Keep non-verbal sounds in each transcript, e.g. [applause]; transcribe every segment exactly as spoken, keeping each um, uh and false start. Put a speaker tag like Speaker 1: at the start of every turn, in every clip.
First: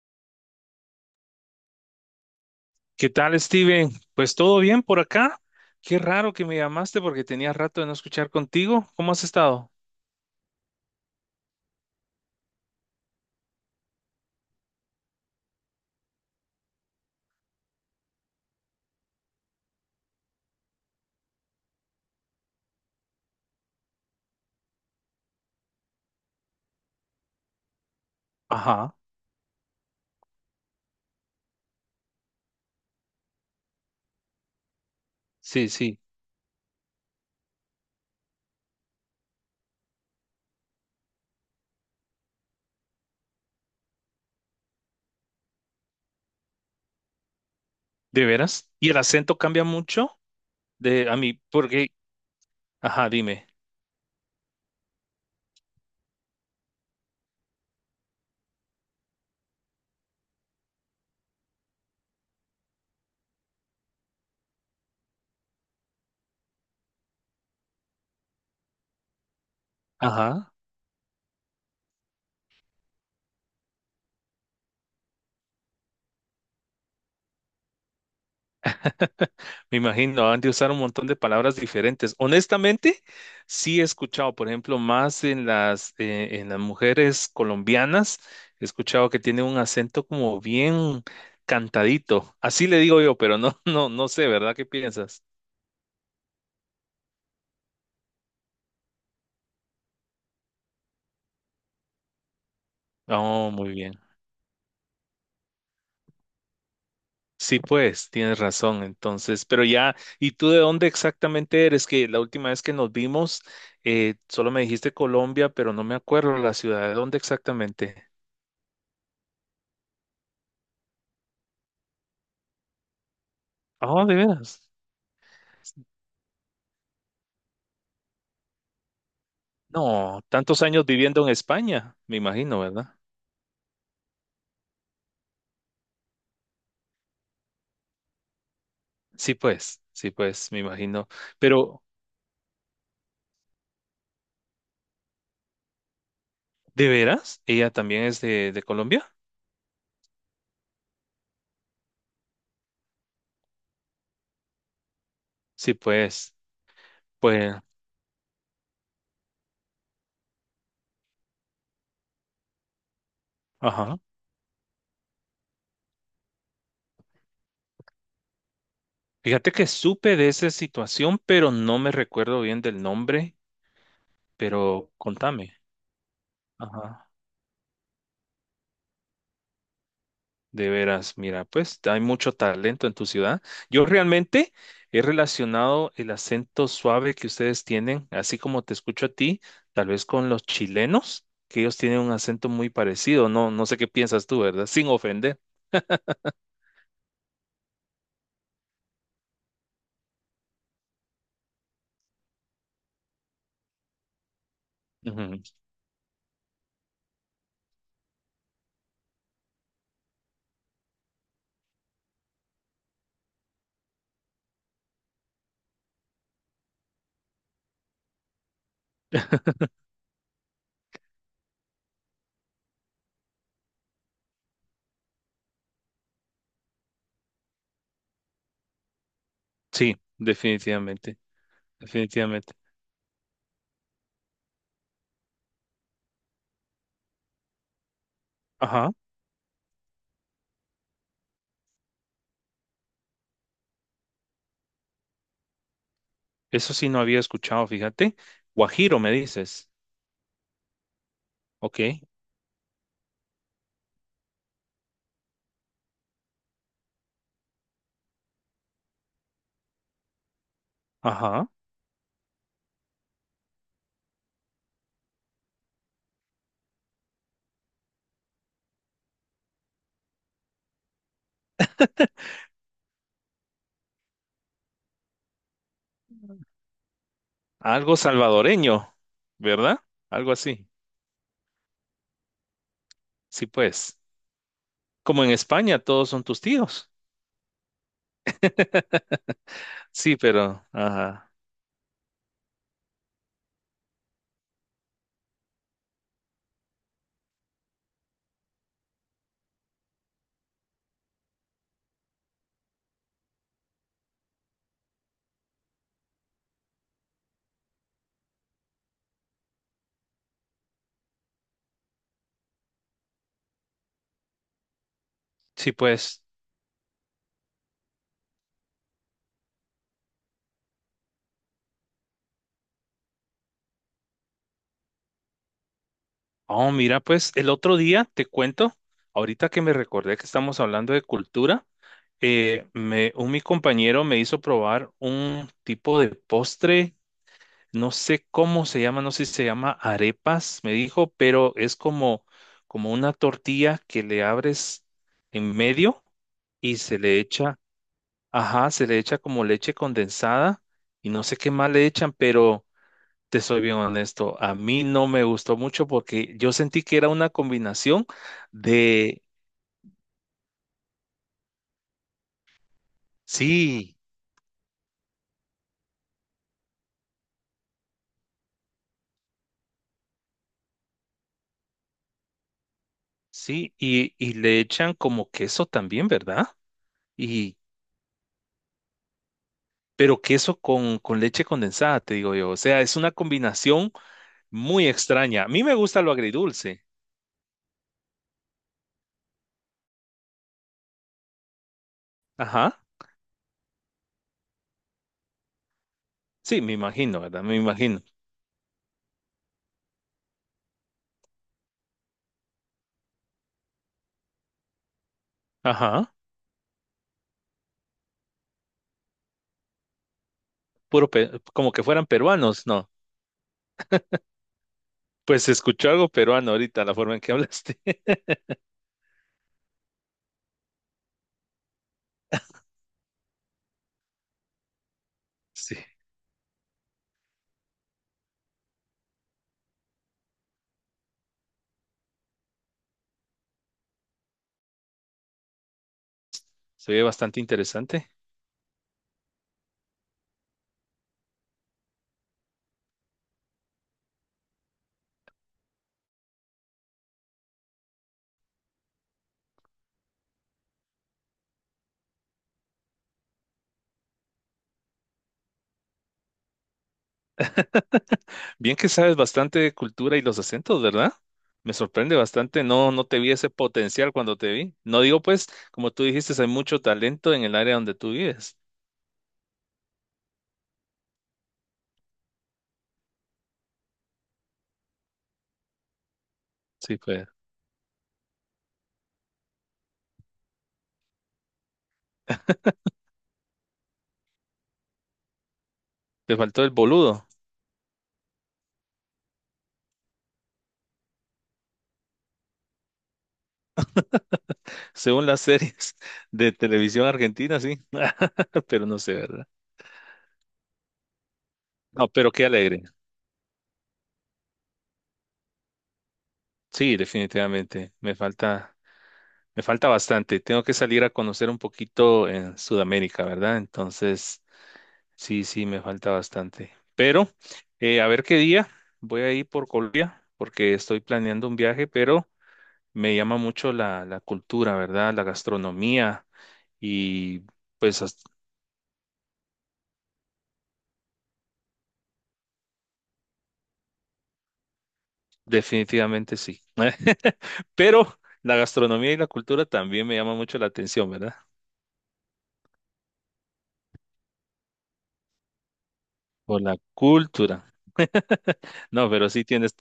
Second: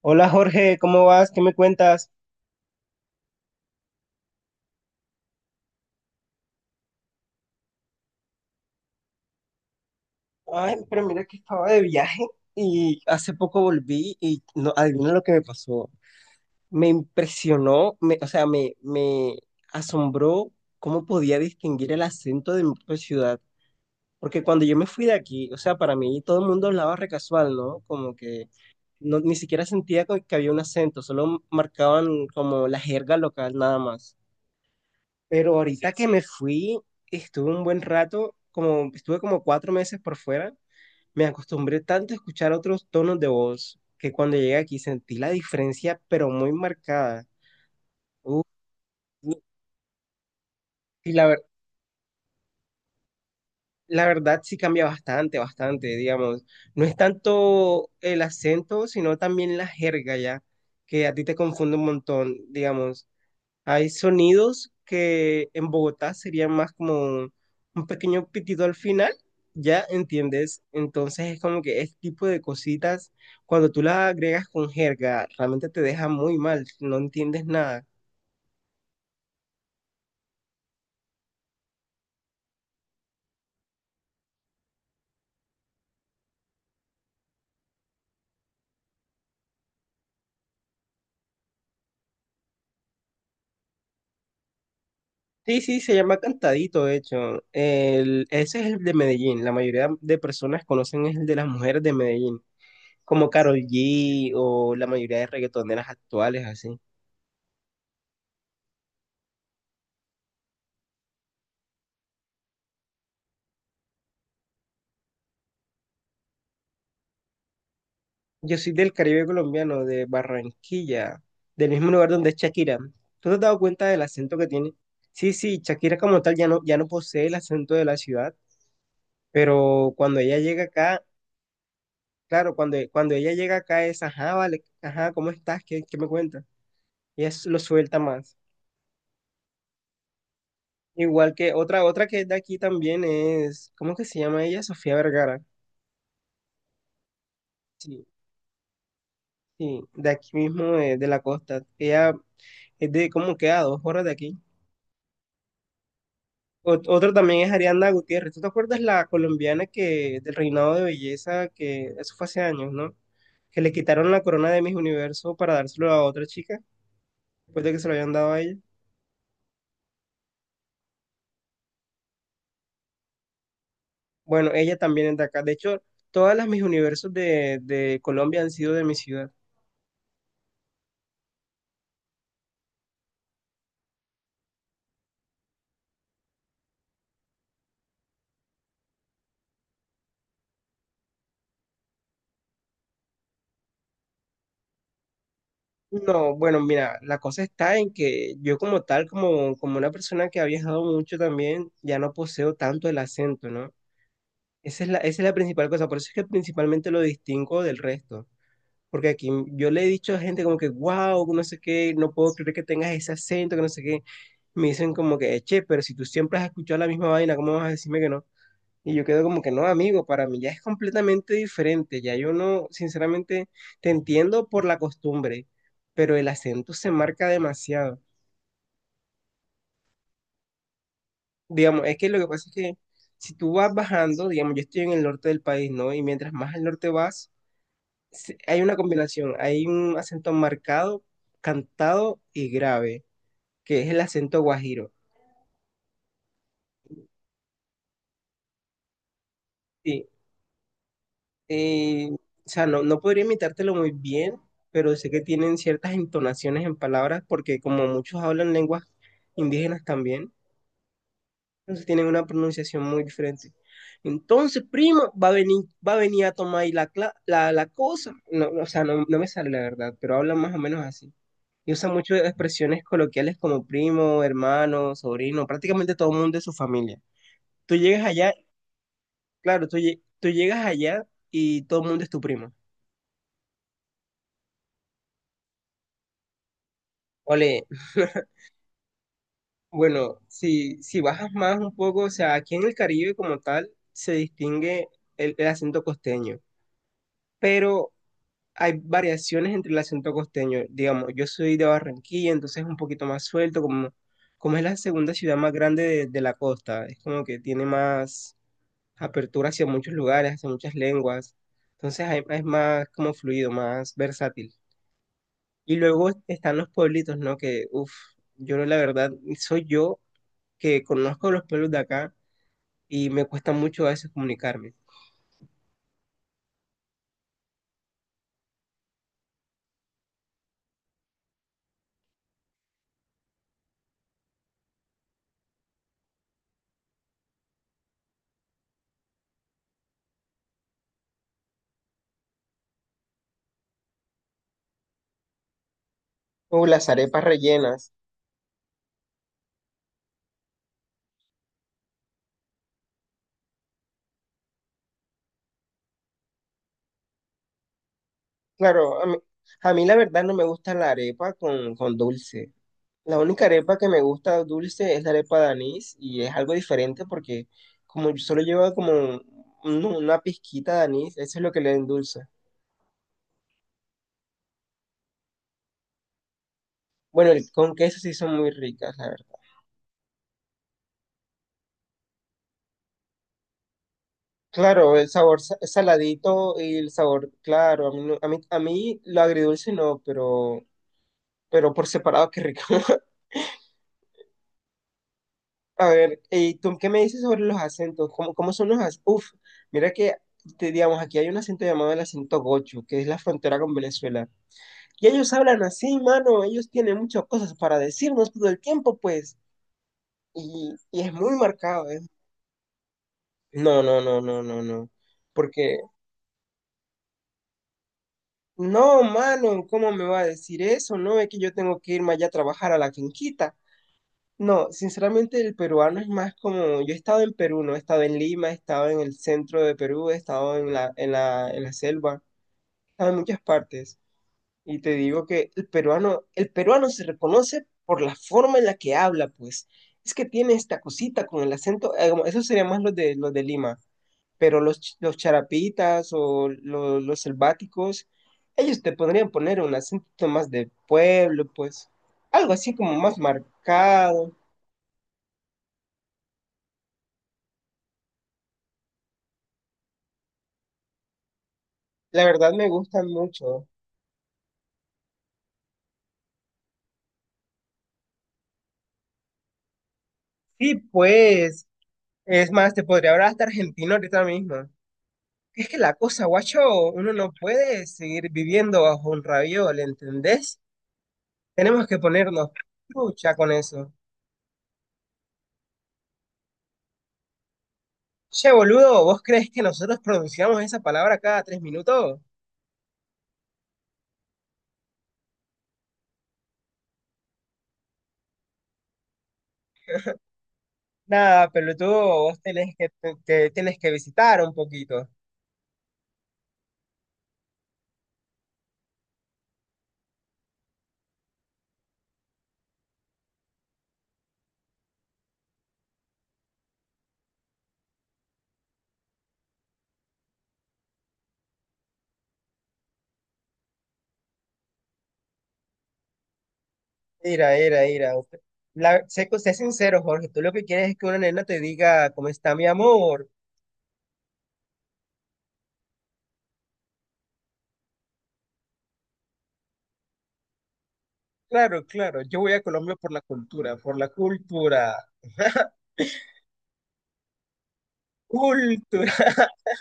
Speaker 1: Hola Jorge, ¿cómo vas? ¿Qué me cuentas?
Speaker 2: ¿Qué tal, Steven? Pues todo bien por acá. Qué raro que me llamaste porque tenía rato de no escuchar contigo. ¿Cómo has estado?
Speaker 1: Ay, pero mira que estaba de viaje y hace poco volví y no, adivina lo que me pasó. Me impresionó, me- o sea, me, me asombró cómo podía distinguir el acento de mi propia ciudad. Porque cuando yo me fui de aquí, o sea, para mí todo el mundo hablaba re casual, ¿no? Como que
Speaker 2: Ajá,
Speaker 1: no, ni siquiera sentía co- que había un acento, solo marcaban como la jerga local nada más. Pero
Speaker 2: sí,
Speaker 1: ahorita
Speaker 2: sí,
Speaker 1: que me fui, estuve un buen rato, como estuve como cuatro meses por fuera, me acostumbré tanto a escuchar otros tonos de voz que cuando llegué aquí sentí la diferencia, pero muy marcada.
Speaker 2: de
Speaker 1: Uf,
Speaker 2: veras. ¿Y el acento cambia mucho? De
Speaker 1: y
Speaker 2: a
Speaker 1: la,
Speaker 2: mí,
Speaker 1: ver-
Speaker 2: porque, ajá, dime.
Speaker 1: la verdad sí cambia bastante, bastante, digamos. No es tanto el acento, sino también la jerga ya, que a ti te confunde un montón, digamos. Hay sonidos que en Bogotá serían más como un, un pequeño pitido al final, ¿ya
Speaker 2: Ajá,
Speaker 1: entiendes? Entonces es como que este tipo de cositas, cuando tú las agregas con jerga, realmente te deja muy mal, no entiendes nada.
Speaker 2: me imagino, han de usar un montón de palabras diferentes. Honestamente, sí he escuchado, por ejemplo, más en las, eh, en las mujeres colombianas, he escuchado que tiene un acento como bien cantadito. Así le digo yo, pero no, [laughs] no, no sé, ¿verdad? ¿Qué piensas?
Speaker 1: Sí, sí, se llama cantadito, de hecho. El- ese es el de Medellín. La mayoría de personas conocen es el de las mujeres de Medellín, como
Speaker 2: Oh,
Speaker 1: Karol
Speaker 2: muy bien.
Speaker 1: G o la mayoría de reggaetoneras actuales, así.
Speaker 2: Sí, pues, tienes razón. Entonces, pero ya, ¿y tú de dónde exactamente eres? Que la última vez que nos vimos, eh, solo me dijiste Colombia, pero no me acuerdo la ciudad. ¿De dónde exactamente?
Speaker 1: Yo soy del Caribe colombiano, de Barranquilla, del mismo lugar donde es Shakira. ¿Tú te has dado cuenta del
Speaker 2: Oh, de
Speaker 1: acento que
Speaker 2: veras.
Speaker 1: tiene? Sí, sí, Shakira como tal ya no, ya no posee el acento de la ciudad, pero cuando
Speaker 2: No,
Speaker 1: ella
Speaker 2: tantos
Speaker 1: llega
Speaker 2: años
Speaker 1: acá,
Speaker 2: viviendo en España, me
Speaker 1: claro,
Speaker 2: imagino,
Speaker 1: cuando,
Speaker 2: ¿verdad?
Speaker 1: cuando ella llega acá es, ajá, vale, ajá, ¿cómo estás? ¿Qué, qué me cuentas? Y es, lo suelta más.
Speaker 2: Sí, pues, sí, pues, me imagino.
Speaker 1: Igual que
Speaker 2: Pero,
Speaker 1: otra, otra que es de aquí también es, ¿cómo que se llama ella? Sofía Vergara.
Speaker 2: ¿de veras? ¿Ella también
Speaker 1: Sí,
Speaker 2: es de, de Colombia?
Speaker 1: sí, de aquí mismo, eh, de la costa. Ella es de como que a dos horas de aquí.
Speaker 2: Sí, pues,
Speaker 1: Ot- Otro también es
Speaker 2: pues,
Speaker 1: Ariana Gutiérrez. ¿Tú te acuerdas la colombiana que del reinado de belleza que eso fue hace años, ¿no? Que le
Speaker 2: ajá.
Speaker 1: quitaron la corona de Miss Universo para dárselo a otra chica después de que se lo habían dado a ella.
Speaker 2: Fíjate que supe de esa situación, pero no me recuerdo bien del nombre.
Speaker 1: Bueno, ella
Speaker 2: Pero
Speaker 1: también es de acá. De
Speaker 2: contame,
Speaker 1: hecho, todas las Miss
Speaker 2: ajá,
Speaker 1: Universos de, de Colombia han sido de mi ciudad.
Speaker 2: de veras, mira, pues hay mucho talento en tu ciudad. Yo realmente he relacionado el acento suave que ustedes tienen, así como te escucho a ti, tal vez con los chilenos, que ellos tienen un acento muy parecido. No, no sé qué piensas tú, ¿verdad? Sin ofender.
Speaker 1: No, bueno, mira, la cosa está en que yo como tal, como, como una persona que ha viajado mucho también, ya no poseo tanto el acento, ¿no? Esa es la, esa es la
Speaker 2: Ujú.
Speaker 1: principal cosa, por eso es que principalmente lo distingo del resto. Porque aquí yo le he dicho a gente como que, wow, no sé qué, no puedo creer que tengas ese acento, que no sé qué. Me dicen como que, che, pero si tú siempre has escuchado la misma vaina, ¿cómo vas a decirme que no? Y yo quedo como que
Speaker 2: [laughs]
Speaker 1: no, amigo, para mí ya es completamente diferente. Ya yo no, sinceramente, te entiendo por la costumbre, pero el acento se marca demasiado.
Speaker 2: Sí, definitivamente,
Speaker 1: Digamos, es que lo que pasa
Speaker 2: definitivamente.
Speaker 1: es que si tú vas bajando, digamos, yo estoy en el norte del país, ¿no? Y mientras más al norte vas, sí, hay una
Speaker 2: Ajá,
Speaker 1: combinación, hay un acento marcado, cantado y grave, que es el acento guajiro.
Speaker 2: eso sí no había escuchado, fíjate. Guajiro, me dices.
Speaker 1: Sí,
Speaker 2: Ok,
Speaker 1: eh, o sea, no, no podría imitártelo muy bien, pero sé que tienen ciertas entonaciones en palabras, porque como muchos hablan lenguas indígenas también,
Speaker 2: ajá.
Speaker 1: entonces tienen una pronunciación muy diferente. Entonces, prima, va a venir, va a venir a tomar ahí la, cla- la, la cosa. No, no, o sea, no, no me sale la verdad, pero hablan más o menos así. Y usa mucho expresiones coloquiales como primo, hermano, sobrino, prácticamente todo el mundo es su familia. Tú
Speaker 2: Algo
Speaker 1: llegas allá,
Speaker 2: salvadoreño,
Speaker 1: claro, tú,
Speaker 2: ¿verdad?
Speaker 1: lle- tú
Speaker 2: Algo
Speaker 1: llegas
Speaker 2: así.
Speaker 1: allá y todo el mundo es tu primo.
Speaker 2: Sí, pues. Como en España, todos son tus tíos.
Speaker 1: Ole, [laughs]
Speaker 2: [laughs] Sí,
Speaker 1: bueno,
Speaker 2: pero,
Speaker 1: si, si bajas
Speaker 2: ajá.
Speaker 1: más un poco, o sea, aquí en el Caribe como tal se distingue el, el acento costeño, pero hay variaciones entre el acento costeño. Digamos, yo soy de Barranquilla, entonces es un poquito más suelto, como, como es la segunda ciudad más grande de, de la costa, es como que tiene más apertura hacia muchos lugares, hacia muchas lenguas. Entonces hay- es más como fluido, más versátil.
Speaker 2: Sí,
Speaker 1: Y luego
Speaker 2: pues.
Speaker 1: están los pueblitos, ¿no? Que, uff, yo la verdad, soy yo que conozco los pueblos de acá y me cuesta mucho a veces comunicarme.
Speaker 2: Oh, mira, pues el otro día te cuento, ahorita que me recordé que estamos hablando de cultura, eh, me, un mi compañero me hizo probar un tipo de postre, no sé cómo se llama, no sé si se llama arepas, me dijo, pero es como, como una tortilla que le abres en medio
Speaker 1: O
Speaker 2: y
Speaker 1: las
Speaker 2: se le
Speaker 1: arepas
Speaker 2: echa.
Speaker 1: rellenas.
Speaker 2: Ajá, se le echa como leche condensada y no sé qué más le echan, pero te soy bien honesto, a mí no me gustó mucho porque yo sentí que era una combinación
Speaker 1: Claro, a mí,
Speaker 2: de,
Speaker 1: a mí la verdad no me gusta la arepa con, con dulce. La única arepa que
Speaker 2: sí,
Speaker 1: me gusta dulce es la arepa de anís y es algo diferente porque como solo lleva como un- una pizquita de anís, eso es lo que le endulza.
Speaker 2: sí, y, y le echan como queso también, ¿verdad?
Speaker 1: Bueno, el-
Speaker 2: Y,
Speaker 1: con queso sí son muy ricas, la verdad.
Speaker 2: pero queso con, con leche condensada, te digo yo, o sea, es una combinación muy
Speaker 1: Claro, el sabor
Speaker 2: extraña. A
Speaker 1: sa-
Speaker 2: mí me gusta lo
Speaker 1: saladito y
Speaker 2: agridulce,
Speaker 1: el sabor claro. A mí, no- a mí, a mí lo agridulce no, pero, pero por separado, qué rico.
Speaker 2: ajá,
Speaker 1: [laughs] A ver, ¿y
Speaker 2: sí, me
Speaker 1: tú qué me
Speaker 2: imagino,
Speaker 1: dices sobre
Speaker 2: ¿verdad? Me
Speaker 1: los
Speaker 2: imagino,
Speaker 1: acentos? ¿Cómo, cómo son los acentos? Uf, mira que, te, digamos, aquí hay un acento llamado el acento gocho, que es la frontera con Venezuela. Y ellos hablan así,
Speaker 2: ajá,
Speaker 1: mano. Ellos tienen muchas cosas para decirnos todo el tiempo, pues. Y, y
Speaker 2: puro,
Speaker 1: es muy
Speaker 2: pe- como que
Speaker 1: marcado, ¿eh?
Speaker 2: fueran peruanos, ¿no?
Speaker 1: No, no, no, no, no, no.
Speaker 2: Pues
Speaker 1: Porque
Speaker 2: escuchó algo peruano ahorita, la forma en que hablaste. [laughs]
Speaker 1: No, mano, ¿cómo me va a decir eso? No es que yo tengo que irme allá a trabajar a la finquita. No, sinceramente el
Speaker 2: Sí,
Speaker 1: peruano es más como, yo he estado en Perú, no he estado en Lima, he estado en el centro de Perú, he estado en la, en la, en la selva, he estado en muchas partes. Y te digo que el peruano, el peruano
Speaker 2: se ve
Speaker 1: se
Speaker 2: bastante
Speaker 1: reconoce por
Speaker 2: interesante.
Speaker 1: la forma en la que habla, pues. Es que tiene esta cosita con el acento, eh, como- eso sería más los de, los de Lima, pero los, ch- los charapitas o lo- los selváticos, ellos te podrían poner un acento más de pueblo, pues. Algo así como más marcado.
Speaker 2: Bien que sabes bastante de cultura y los acentos, ¿verdad? Me sorprende
Speaker 1: La verdad
Speaker 2: bastante.
Speaker 1: me
Speaker 2: No, no
Speaker 1: gustan
Speaker 2: te vi ese
Speaker 1: mucho.
Speaker 2: potencial cuando te vi. No digo, pues, como tú dijiste, hay mucho talento en el área donde tú vives.
Speaker 1: Sí, pues. Es más, te podría hablar hasta argentino ahorita mismo. Es que la cosa, guacho,
Speaker 2: Sí,
Speaker 1: uno
Speaker 2: pues,
Speaker 1: no puede seguir viviendo bajo un raviol, ¿entendés? Tenemos que ponernos lucha con eso.
Speaker 2: te faltó el boludo,
Speaker 1: Che, boludo, ¿vos crees que nosotros pronunciamos esa palabra cada tres minutos?
Speaker 2: según las series [laughs] de televisión argentina, sí. [laughs] Pero no sé, ¿verdad?
Speaker 1: Nada,
Speaker 2: No,
Speaker 1: pelotudo,
Speaker 2: pero
Speaker 1: vos
Speaker 2: qué
Speaker 1: tenés
Speaker 2: alegre.
Speaker 1: que, te, te- tenés que visitar un poquito.
Speaker 2: Sí, definitivamente. Me falta. Me falta bastante. Tengo que salir a conocer un poquito en Sudamérica, ¿verdad? Entonces, sí, sí, me falta bastante. Pero, eh, a ver qué día voy a ir por Colombia, porque estoy planeando un viaje, pero me llama mucho la, la cultura, ¿verdad? La gastronomía y
Speaker 1: Mira, mira,
Speaker 2: pues
Speaker 1: mira.
Speaker 2: as-
Speaker 1: Usted- La, sé, sé sincero, Jorge, tú lo que quieres es que una nena te diga, ¿cómo está mi amor?
Speaker 2: definitivamente sí. [laughs] Pero la gastronomía y la cultura también me llama mucho la atención, ¿verdad?
Speaker 1: Claro, claro, yo voy a Colombia por la cultura, por la cultura. [laughs]
Speaker 2: Por la cultura. No,
Speaker 1: Cultura.
Speaker 2: pero sí tienes.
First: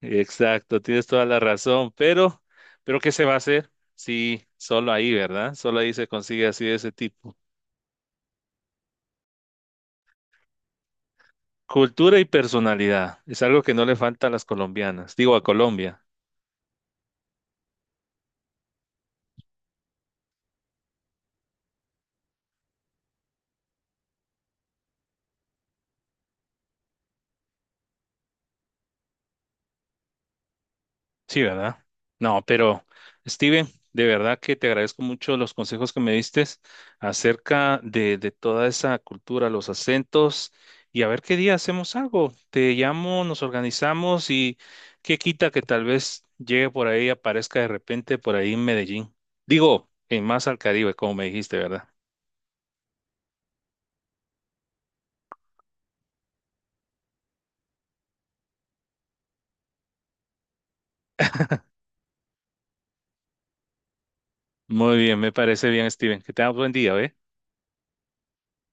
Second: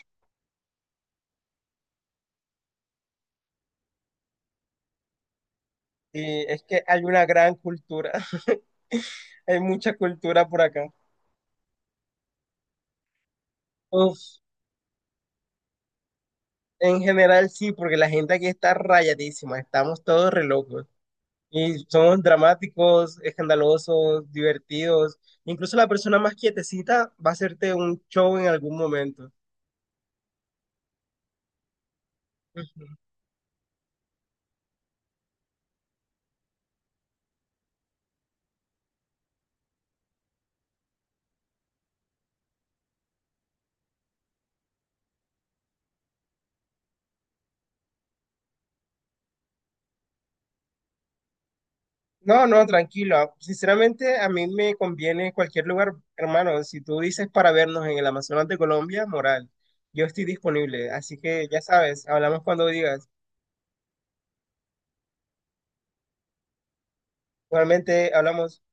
Speaker 2: Exacto, tienes toda la razón, pero, pero ¿qué se va a hacer? Sí, solo ahí, ¿verdad? Solo ahí se
Speaker 1: Y
Speaker 2: consigue
Speaker 1: es
Speaker 2: así de
Speaker 1: que
Speaker 2: ese
Speaker 1: hay una
Speaker 2: tipo.
Speaker 1: gran cultura, [laughs] hay mucha cultura por acá.
Speaker 2: Cultura y personalidad es algo que no le falta a
Speaker 1: Uf,
Speaker 2: las colombianas, digo a Colombia.
Speaker 1: en general sí, porque la gente aquí está rayadísima, estamos todos re locos. Y somos dramáticos, escandalosos, divertidos. Incluso la persona más quietecita va a hacerte un show en algún momento.
Speaker 2: Sí, ¿verdad? No, pero
Speaker 1: Ujú.
Speaker 2: Steven, de verdad que te agradezco mucho los consejos que me diste acerca de, de toda esa cultura, los acentos, y a ver qué día hacemos algo. Te llamo, nos organizamos y qué quita que tal vez llegue por ahí, aparezca de repente por ahí en Medellín. Digo, en más al Caribe, como me dijiste, ¿verdad?
Speaker 1: No, no, tranquilo. Sinceramente, a mí me conviene cualquier lugar, hermano. Si tú dices para vernos en el Amazonas de Colombia, moral, yo estoy disponible. Así que ya sabes, hablamos cuando digas.
Speaker 2: Muy bien, me parece bien, Steven. Que tengas buen día, ¿eh?
Speaker 1: Igualmente, hablamos.